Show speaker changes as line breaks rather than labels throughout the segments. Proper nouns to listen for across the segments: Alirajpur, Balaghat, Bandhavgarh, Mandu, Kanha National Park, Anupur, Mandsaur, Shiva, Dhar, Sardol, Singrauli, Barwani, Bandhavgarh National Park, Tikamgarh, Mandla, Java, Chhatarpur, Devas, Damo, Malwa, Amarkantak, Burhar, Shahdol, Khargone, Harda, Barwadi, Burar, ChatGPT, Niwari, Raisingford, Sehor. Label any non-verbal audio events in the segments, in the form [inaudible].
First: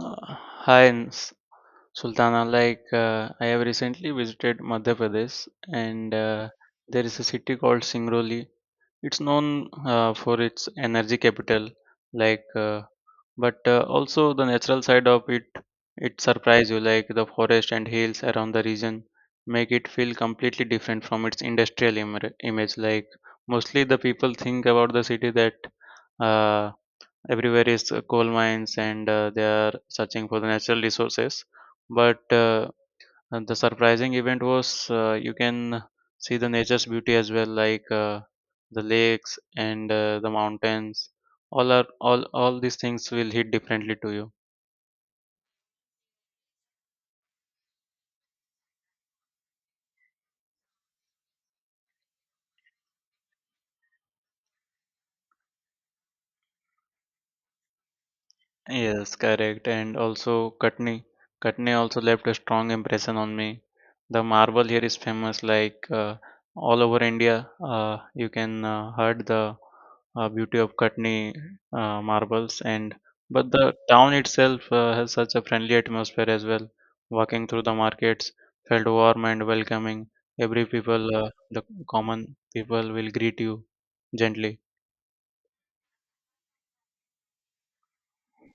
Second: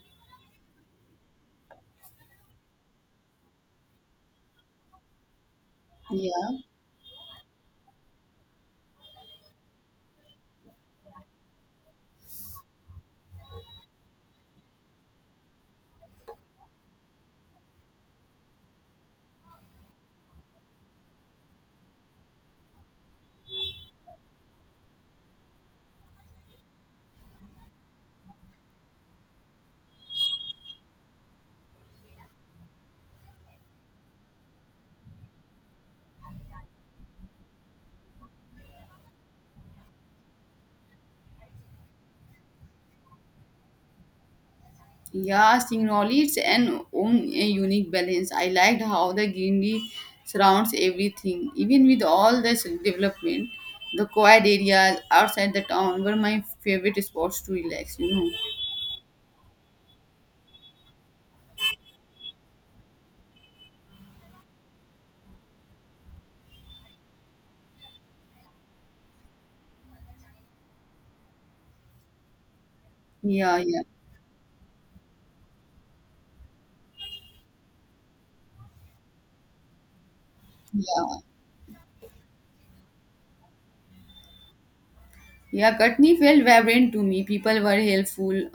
Uh, Hi, Sultana. I have recently visited Madhya Pradesh, and
Yeah,
there is a city called Singrauli. It's known for its energy capital, like, but also the natural side of it. It surprise you, like the forest and hills around the region make it feel completely different from its industrial image. Like, mostly the people think about the city that. Uh, Everywhere is coal mines and they are searching for the natural resources but and the surprising event was you can see the nature's beauty as well the lakes and the mountains all are all these things will hit differently to you.
yeah, seeing and own a unique balance. I liked how the greenery surrounds everything, even with all this development. The quiet areas outside the town were my favorite spots to relax, you know.
Yes, correct. And also Katni. Katni also left a strong impression on me. The marble here is famous, all over India. You can heard the beauty of Katni marbles, and but
Yeah,
the
yeah.
town itself has such a friendly atmosphere as well. Walking through the markets felt warm and welcoming. Every people, the common people, will greet you gently.
Yeah, Katni felt vibrant to me. People were helpful,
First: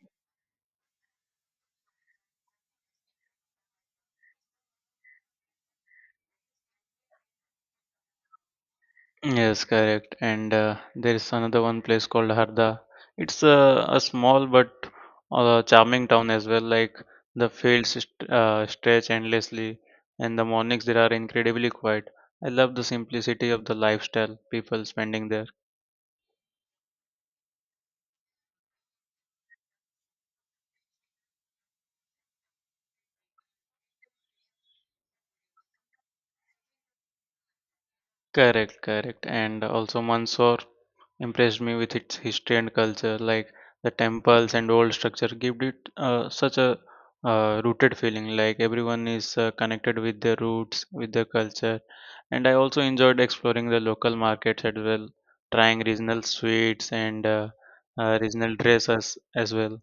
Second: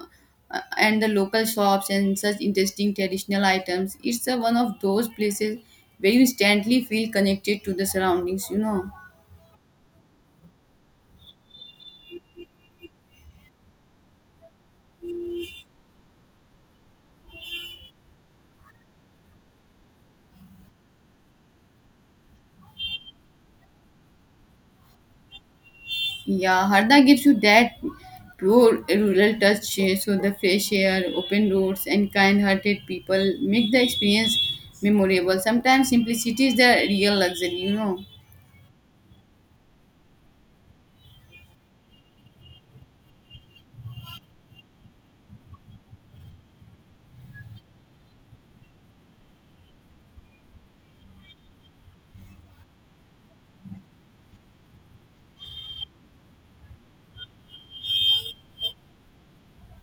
and the local shops and such interesting traditional items. One of those places where you instantly feel connected to the surroundings, you know.
Yes, correct. And there is another one place called Harda. It's a small but charming town as well. Like the fields stretch endlessly, and the mornings there are incredibly quiet. I love the simplicity of the lifestyle people spending there.
Yeah, Harda gives you that pure rural touch, eh, so the fresh air, open roads, and kind-hearted people make the experience memorable. Sometimes simplicity is the real luxury, you know.
Correct, correct. And also Mandsaur impressed me with its history and culture, like the temples and old structure give it such a rooted feeling, like everyone is connected with their roots, with their culture. And I also enjoyed exploring the local markets as well, trying regional sweets and regional dresses as well.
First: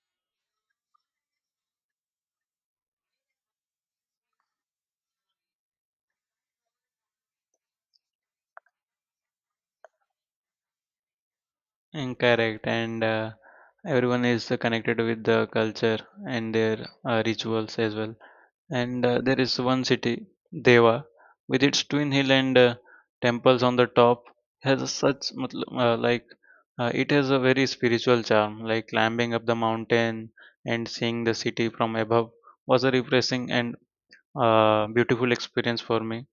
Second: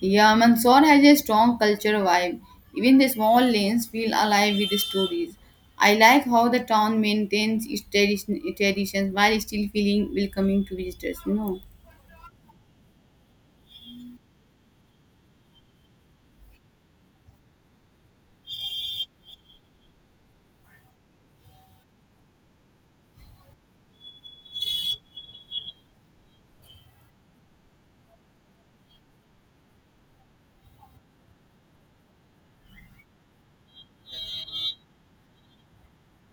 Yeah, Mandsaur has a strong culture vibe. Even the small lanes feel alive with stories. I like how the town maintains its traditions while still feeling welcoming to visitors, you know.
Incorrect, and everyone is connected with the culture and their rituals as well. And there is one city, Deva, with its twin hill and temples on the top, has a such it has a very spiritual charm. Like climbing up the mountain and seeing the city from above was a refreshing and beautiful experience for me.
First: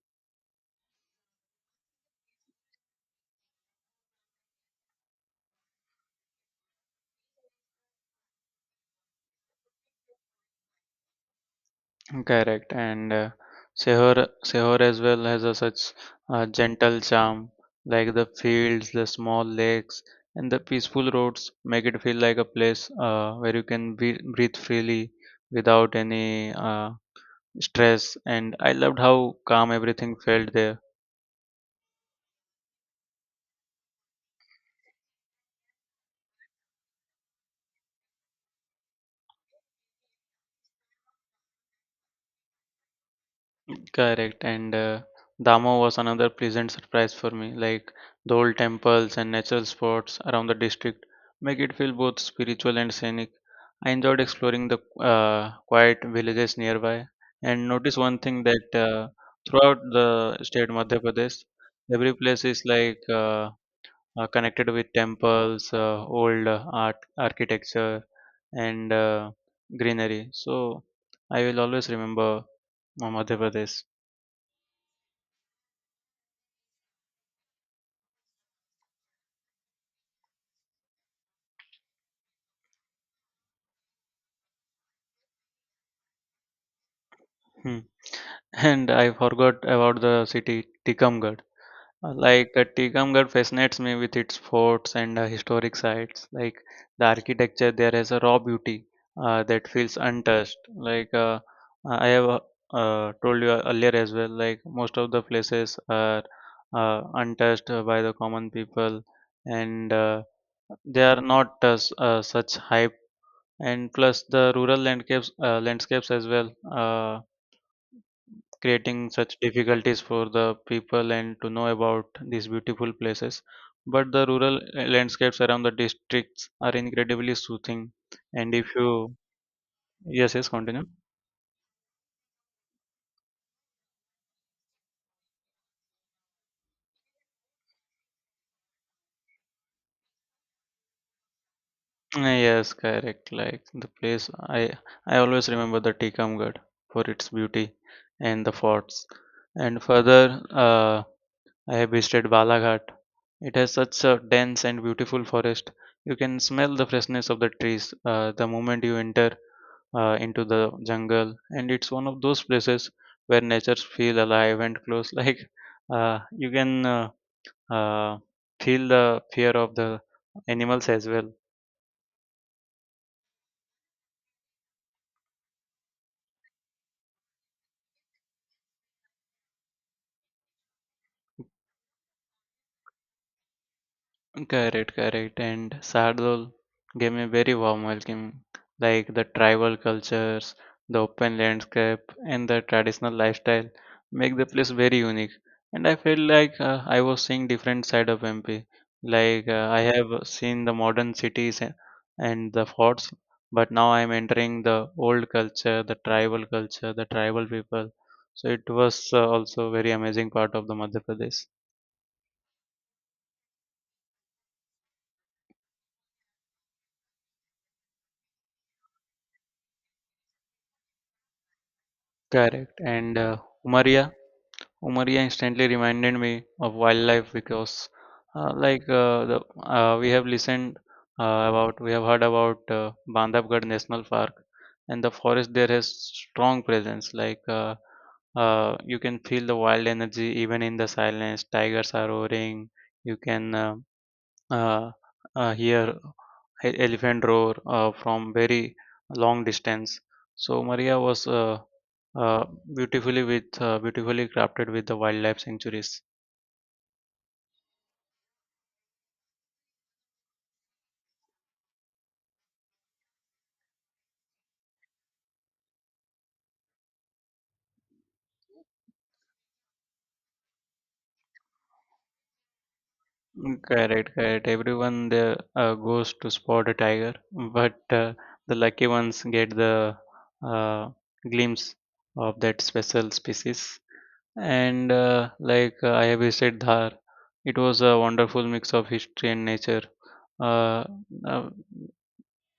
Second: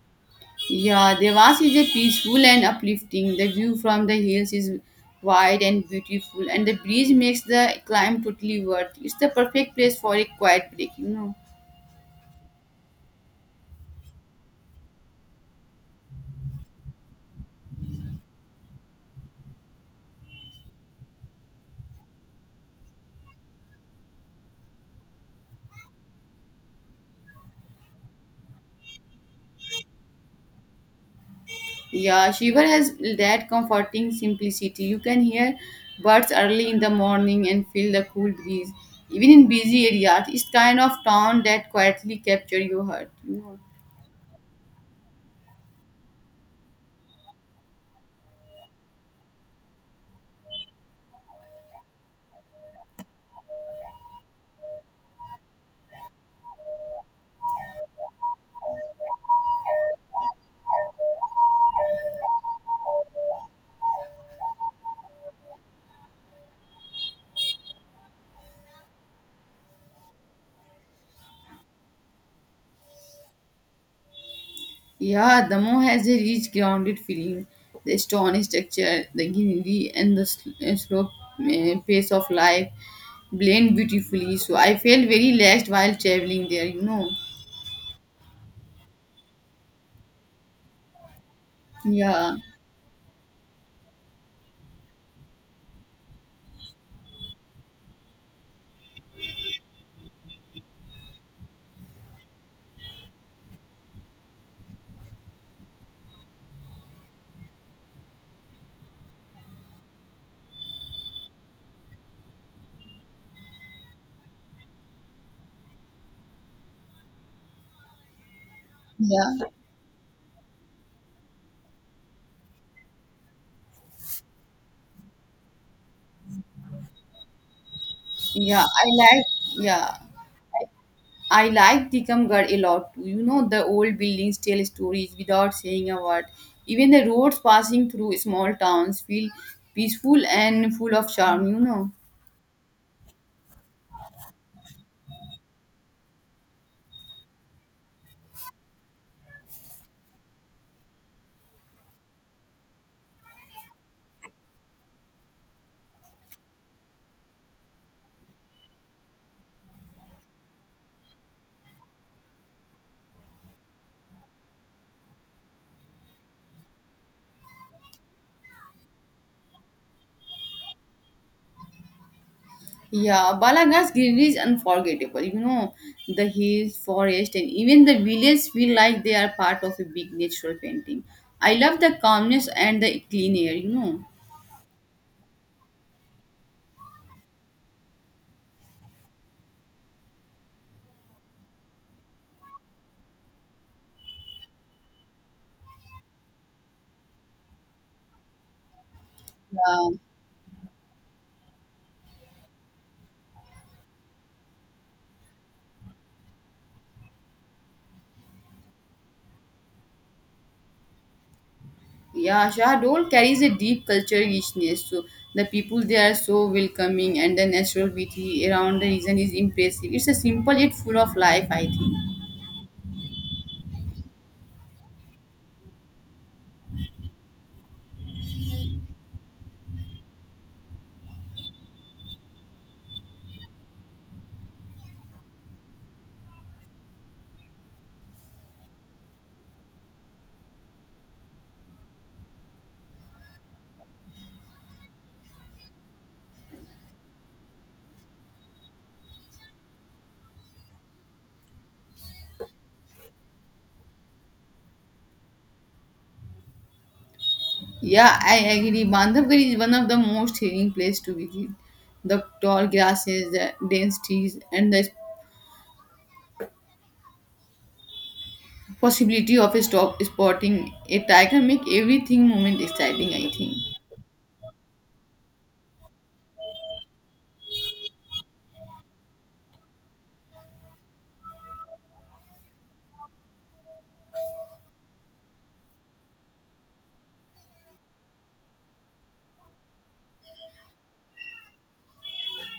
Yeah, Devas is a peaceful and uplifting. The view from the hills is wide and beautiful, and the breeze makes the climb totally worth. It's the perfect place for a quiet break, you know.
Correct, and Sehor as well has a such gentle charm, like the fields, the small lakes, and the peaceful roads make it feel like a place where you can breathe freely without any stress. And I loved how calm everything felt there.
Yeah, Shiva has that comforting simplicity. You can hear birds early in the morning and feel the cool breeze. Even in busy areas, it's kind of town that quietly capture your heart, you know.
Correct, and Damo was another pleasant surprise for me. Like the old temples and natural spots around the district make it feel both spiritual and scenic. I enjoyed exploring the quiet villages nearby and notice one thing that throughout the state Madhya Pradesh, every place is connected with temples, old art architecture, and greenery. So I will always remember Madhya Pradesh.
Yeah, the Damo has a rich, grounded feeling. The stone structure, the greenery, and the slow pace of life blend beautifully. So I felt very relaxed while traveling there, you know.
Hmm. And I forgot about the city Tikamgarh.
Yeah,
Tikamgarh fascinates me with its forts and historic sites. Like the architecture there has a raw beauty that feels untouched. Like I have told you earlier as well. Like most of the places are untouched by the common people, and they are not such hype. And plus the rural landscapes as well. Uh, Creating such
yeah,
difficulties for the people and to know about these beautiful places. But the rural landscapes around the districts are incredibly soothing. And
yeah.
if
I
you,
like yeah.
yes, yes, continue.
I like Tikamgarh a lot too. You know, the old buildings tell stories without saying a word. Even the roads passing through small towns feel peaceful and full of charm, you know.
Yes, correct. Like the place, I always remember the Tikamgarh for its beauty and the forts. And further, I have visited Balaghat. It has such a dense and beautiful forest. You can smell the freshness of the trees the moment you enter into the jungle, and it's one of those places where nature feel alive and close. [laughs] Like you can uh, Feel the fear of the animals as well.
Yeah, Balaghat's greenery is unforgettable. You know, the hills, forest, and even the villages feel like they are part of a big natural painting. I love the calmness and the clean air, you know.
Correct, correct. And Sardol gave me very warm welcome, like the tribal cultures, the open landscape, and the traditional lifestyle make the place very unique. And I felt like I was seeing different side of MP. I
Yeah,
have seen the modern cities and the forts, but now I'm entering the old culture, the tribal people. So it was also very amazing part of the Madhya Pradesh.
yeah, Shahdol carries a deep cultural richness. So the people there are so welcoming, and the natural beauty around the region is impressive. It's a simple yet full of life, I think.
Correct. And uh, Umaria Umaria instantly reminded me of wildlife because, like the we have listened we have heard about Bandhavgarh National Park, and the forest there has strong presence. You can feel the wild energy even in the silence. Tigers are roaring. You can uh, hear elephant roar from very long distance. So Maria was uh, beautifully crafted with the wildlife sanctuaries.
Yeah, I agree. Bandhavgarh is one of the most thrilling place to visit. The tall grasses, the dense trees, and the possibility of a stop spotting a tiger make everything moment exciting, I think.
Mm, correct, correct. Everyone there goes to spot a tiger, but the lucky ones get the uh, glimpse of that special species. And I have visited Dhar, it was a wonderful mix of history and nature. Uh, uh,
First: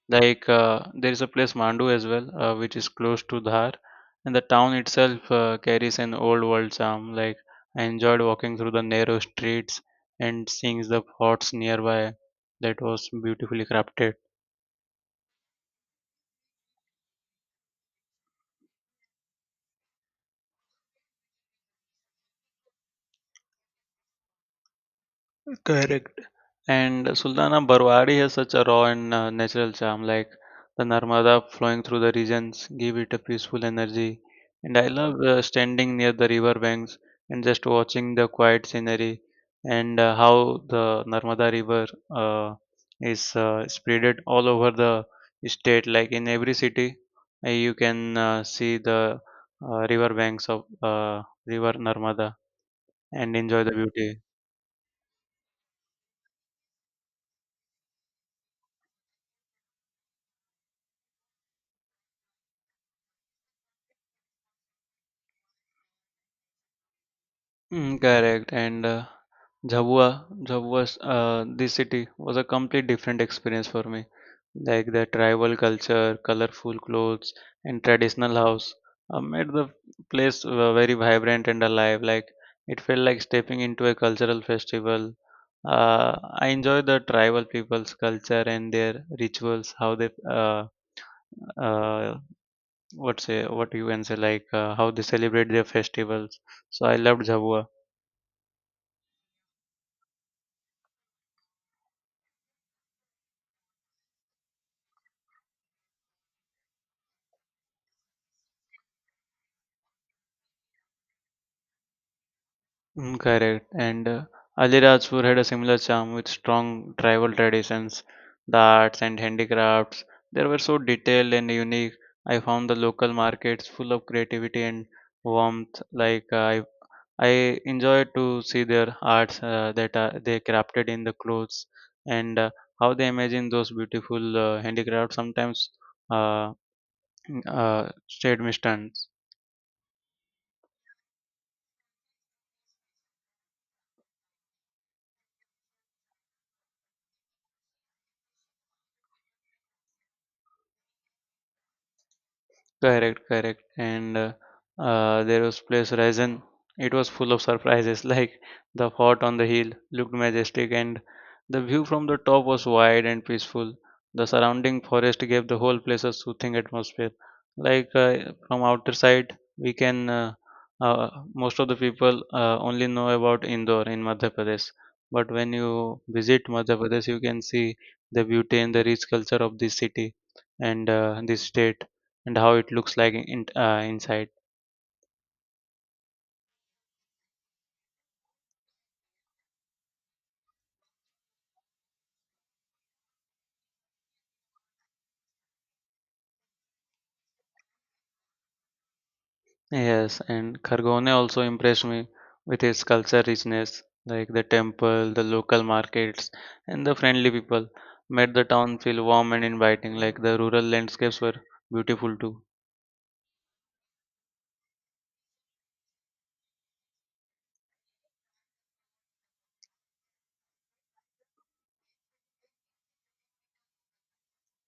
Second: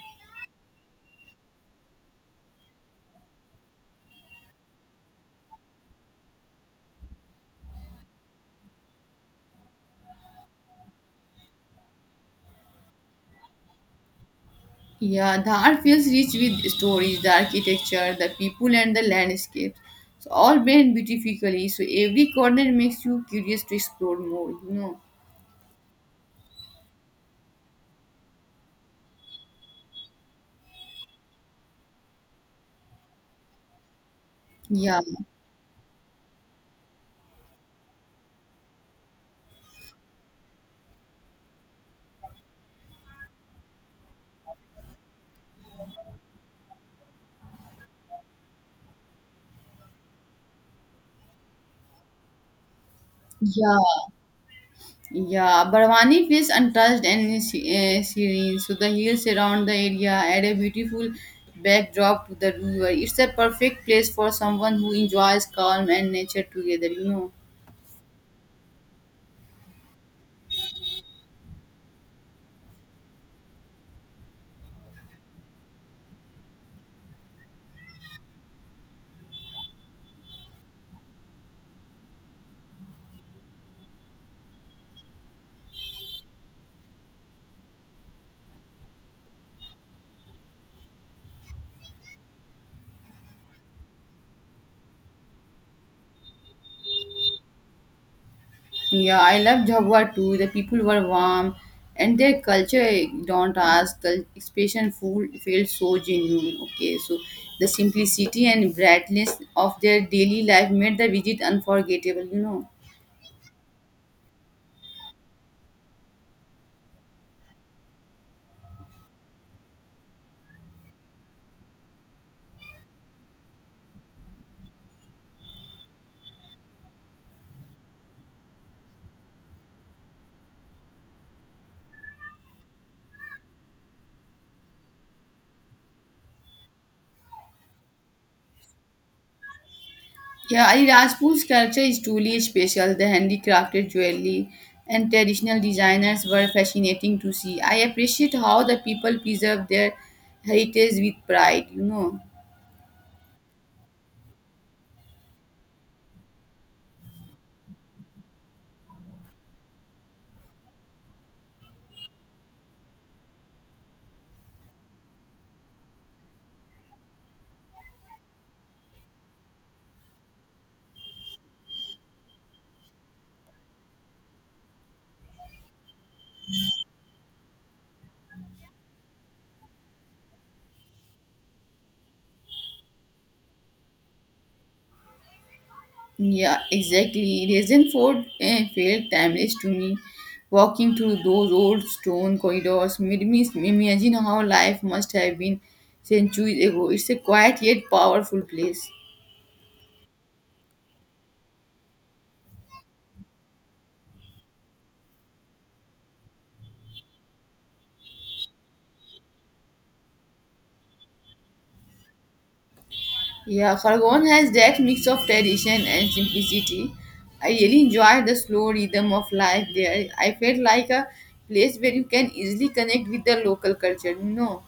there is a place Mandu as well, which is close to Dhar, and the town itself carries an old world charm. Like I enjoyed walking through the narrow streets and seeing the forts nearby. That was beautifully crafted.
Yeah, the art feels rich with stories, the architecture, the people, and the landscapes, so all blend beautifully. So every corner makes you curious to explore more, you know.
Correct. And Sultana Barwadi has such a raw and natural charm, like the Narmada flowing through the regions, give it a peaceful energy. And I
Yeah,
love standing near the river banks and just watching the quiet scenery and how the Narmada River is spreaded all over the state. Like in every city, you can see the river banks of River Narmada and enjoy the
yeah,
beauty.
yeah, barwani feels untouched and serene. So the hills around the area add a beautiful backdrop to the river. It's a perfect place for someone who enjoys calm and nature together, you know.
Mm, correct. And Jhabua's this city was a complete different experience for me. Like the tribal culture, colorful clothes, and traditional house made the place very vibrant and alive. Like it felt like stepping into a cultural festival. I enjoy the tribal people's culture and their rituals, how they uh, what you can say how they celebrate their festivals. So I loved Jhabua.
Yeah, I love Java too. The people were warm and their culture, eh, don't ask, the expression food felt so genuine. Okay, so the simplicity and brightness of their daily life made the visit unforgettable, you know.
Mm, correct. And Alirajpur had a similar charm with strong tribal traditions, the arts and handicrafts. They were so detailed and unique. I found the local markets full of creativity and warmth. I enjoyed to see their arts that they crafted in the clothes and how they imagine those beautiful handicrafts. Sometimes uh, stayed me stunned.
Yeah, Ali Rajput's culture is truly special. The handicrafted jewelry and traditional designers were fascinating to see. I appreciate how the people preserve their heritage with pride, you know.
Correct, correct. And there was place Ryzen. It was full of surprises, [laughs] like the fort on the hill looked majestic, and the view from the top was wide and peaceful. The surrounding forest gave the whole place a soothing atmosphere. Like uh, from outer side, we can uh, most of the people only know about Indore in Madhya Pradesh, but when you visit Madhya Pradesh, you can see the beauty and the rich culture of this city and this state and how it looks like in, inside.
Yeah, exactly. Raisingford eh, felt timeless to me. Walking through those old stone corridors made me imagine how life must have been centuries ago. It's a quiet yet powerful place.
Yes, and Khargone also impressed me with its culture richness, like the temple, the local markets, and the friendly people. Made the town feel warm and inviting, like the rural landscapes were beautiful too.
Yeah, Khargone has that mix of tradition and simplicity. I really enjoyed the slow rhythm of life there. I felt like a place where you can easily connect with the local culture, you know.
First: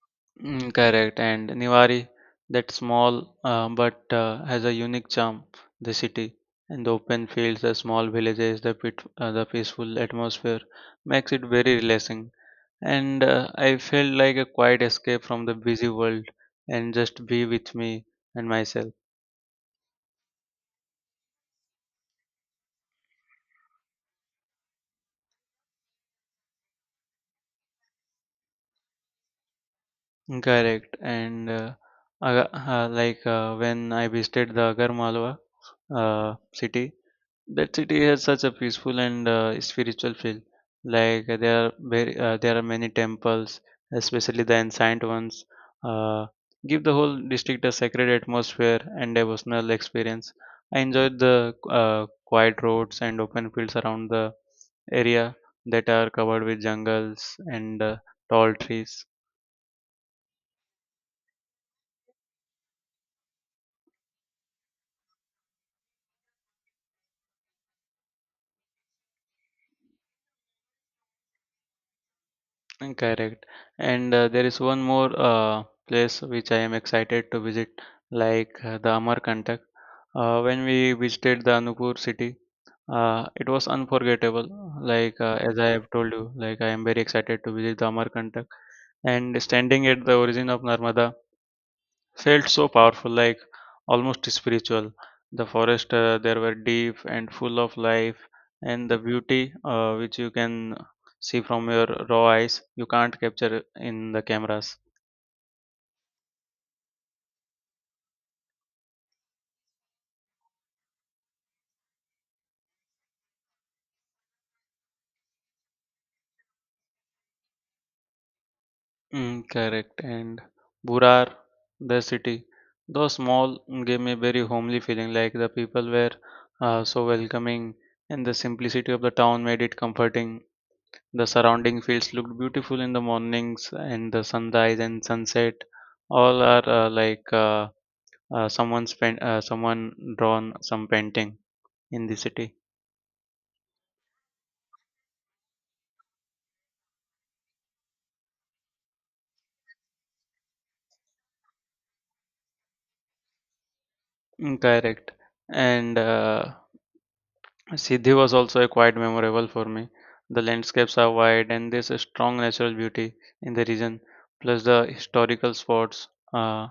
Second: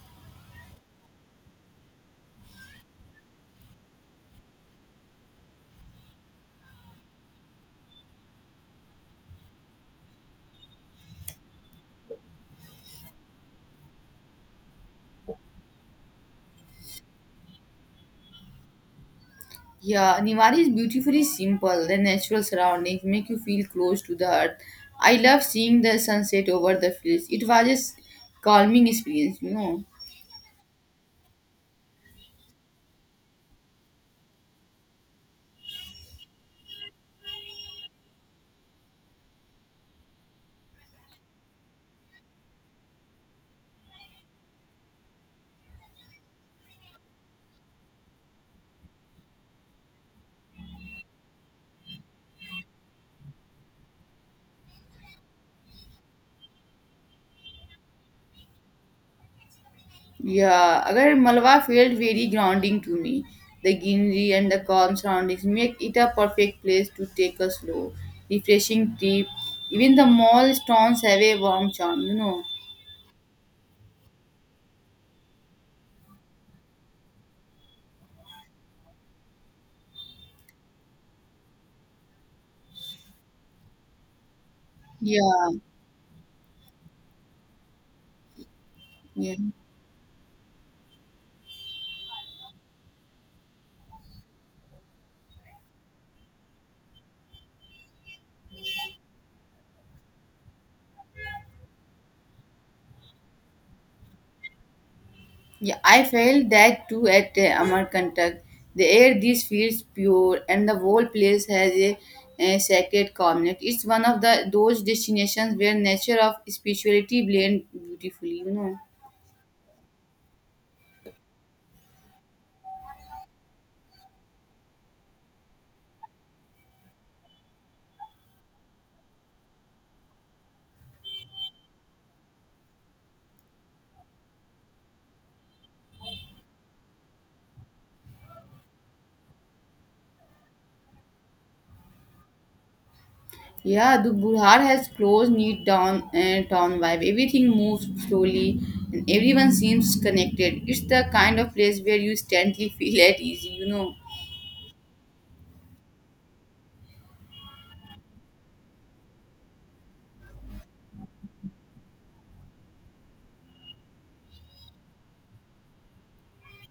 Mm, correct, and Niwari, that small but has a unique charm, the city. And the open fields, the small villages, the peaceful atmosphere makes it very relaxing. And I felt like a quiet escape from the busy world and just be with me and myself.
Yeah, Niwari is beautifully simple. The natural surroundings make you feel close to the earth. I love seeing the sunset over the fields. It was a calming experience, you know.
Correct. And when I visited the Agarmalwa city, that city has such a peaceful and spiritual feel like there are many temples, especially the ancient ones, uh, give the whole district a sacred atmosphere and devotional experience. I enjoyed the quiet roads and open fields around the area that are covered with jungles and tall trees.
Yeah, अगर Malwa felt very grounding to me. The greenery and the calm surroundings make it a perfect place to take a slow, refreshing trip. Even the mall stones have a warm charm, you know.
Mm, correct. And there is one more place which I am excited to visit, the Amarkantak. When we visited the Anupur city, it was unforgettable.
Yeah,
As I have told you, like I am very excited to visit the Amarkantak.
yeah.
And standing at the origin of Narmada, felt so powerful, like almost spiritual. The forest there were deep and full of life, and the beauty which you can see from your raw eyes, you can't capture in the cameras.
Yeah, I felt that too at Amarkantak. The air this feels pure, and the whole place has a sacred calmness. It's one of the those destinations where nature of spirituality blend beautifully, you know.
Mm, correct. And Burar, the city, though small, gave me very homely feeling. Like the people were so welcoming, and the simplicity of the town made it comforting. The surrounding fields looked beautiful in the mornings and the sunrise and sunset. All are like someone spent Someone drawn some painting in the city.
Yeah, the Burhar has close, neat down town vibe. Everything moves slowly, and everyone seems connected. It's the kind of place where you instantly [laughs] feel at easy, you know.
Mm, correct. And Siddhi was also a quite memorable for me. The landscapes are wide and there's a strong natural beauty in the region. Plus the historical spots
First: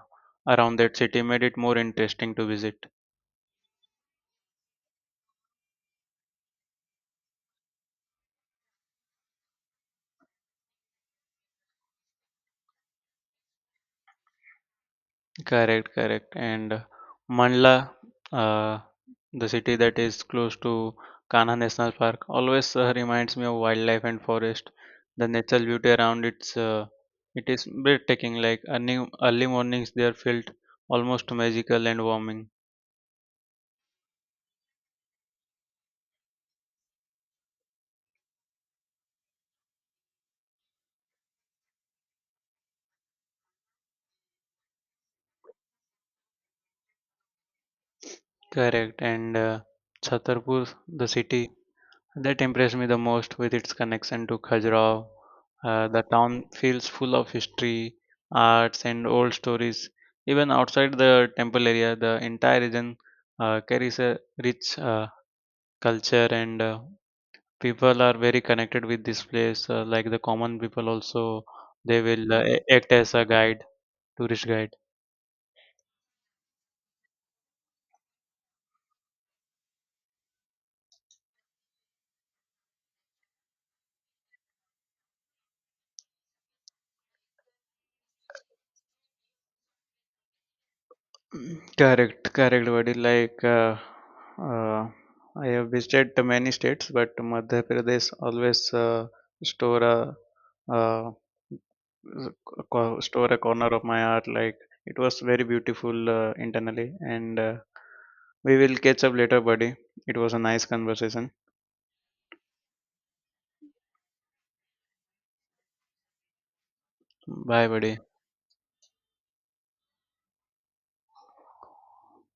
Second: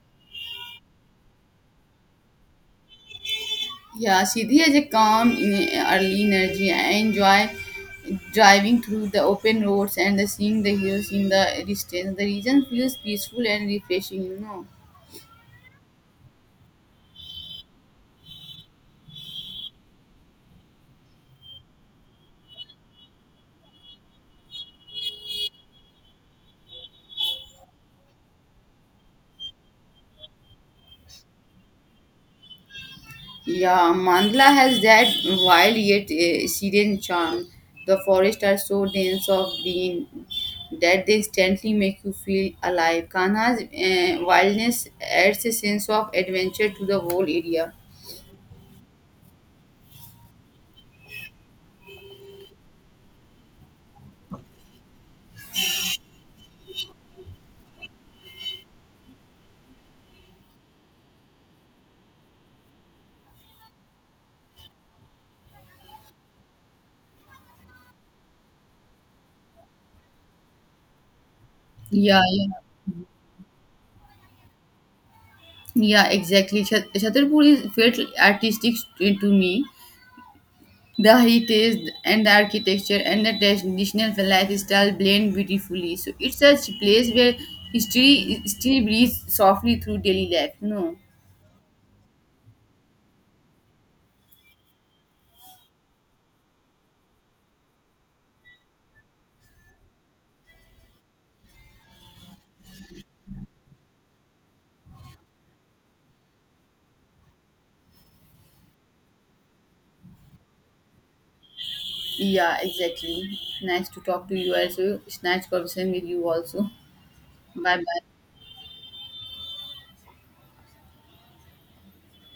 around that city made it more interesting to visit.
Yeah, Siddhi has a calm, early energy. I enjoy driving through the open roads and the seeing the hills in the distance. The region feels peaceful and refreshing, you know.
Correct, correct. And Mandla, uh, the city that is close to Kanha National Park, always reminds me of wildlife and forest. The natural beauty around it is breathtaking. Like early mornings, they are felt almost magical and warming.
Yeah, Mandla has that wild yet serene charm. The forests are so dense of green that they instantly make you feel alive. Kanha's wildness adds a sense of adventure to the whole area.
Correct. And Chhatarpur, the city that impressed me the most with its connection to Khajuraho. The town feels full of history, arts, and old stories. Even outside the temple area, the entire region carries a rich culture, and people are very connected with this place. Like the common people, also they
Yeah,
will
yeah.
act as a guide, tourist guide.
Yeah, exactly. Chhatarpur felt artistic to me. The heritage and the architecture and the traditional lifestyle blend beautifully. So it's such a place where history still breathes softly through daily life. No.
Mm, correct, correct, buddy. Uh, I have visited to many states, but Madhya Pradesh always store a uh, store a corner of my heart. Like, it was very beautiful internally, and we will catch up later, buddy. It was a nice conversation.
Yeah, exactly. Nice to talk to you also. It's nice conversation with you also.
Bye,
Bye
buddy.
bye.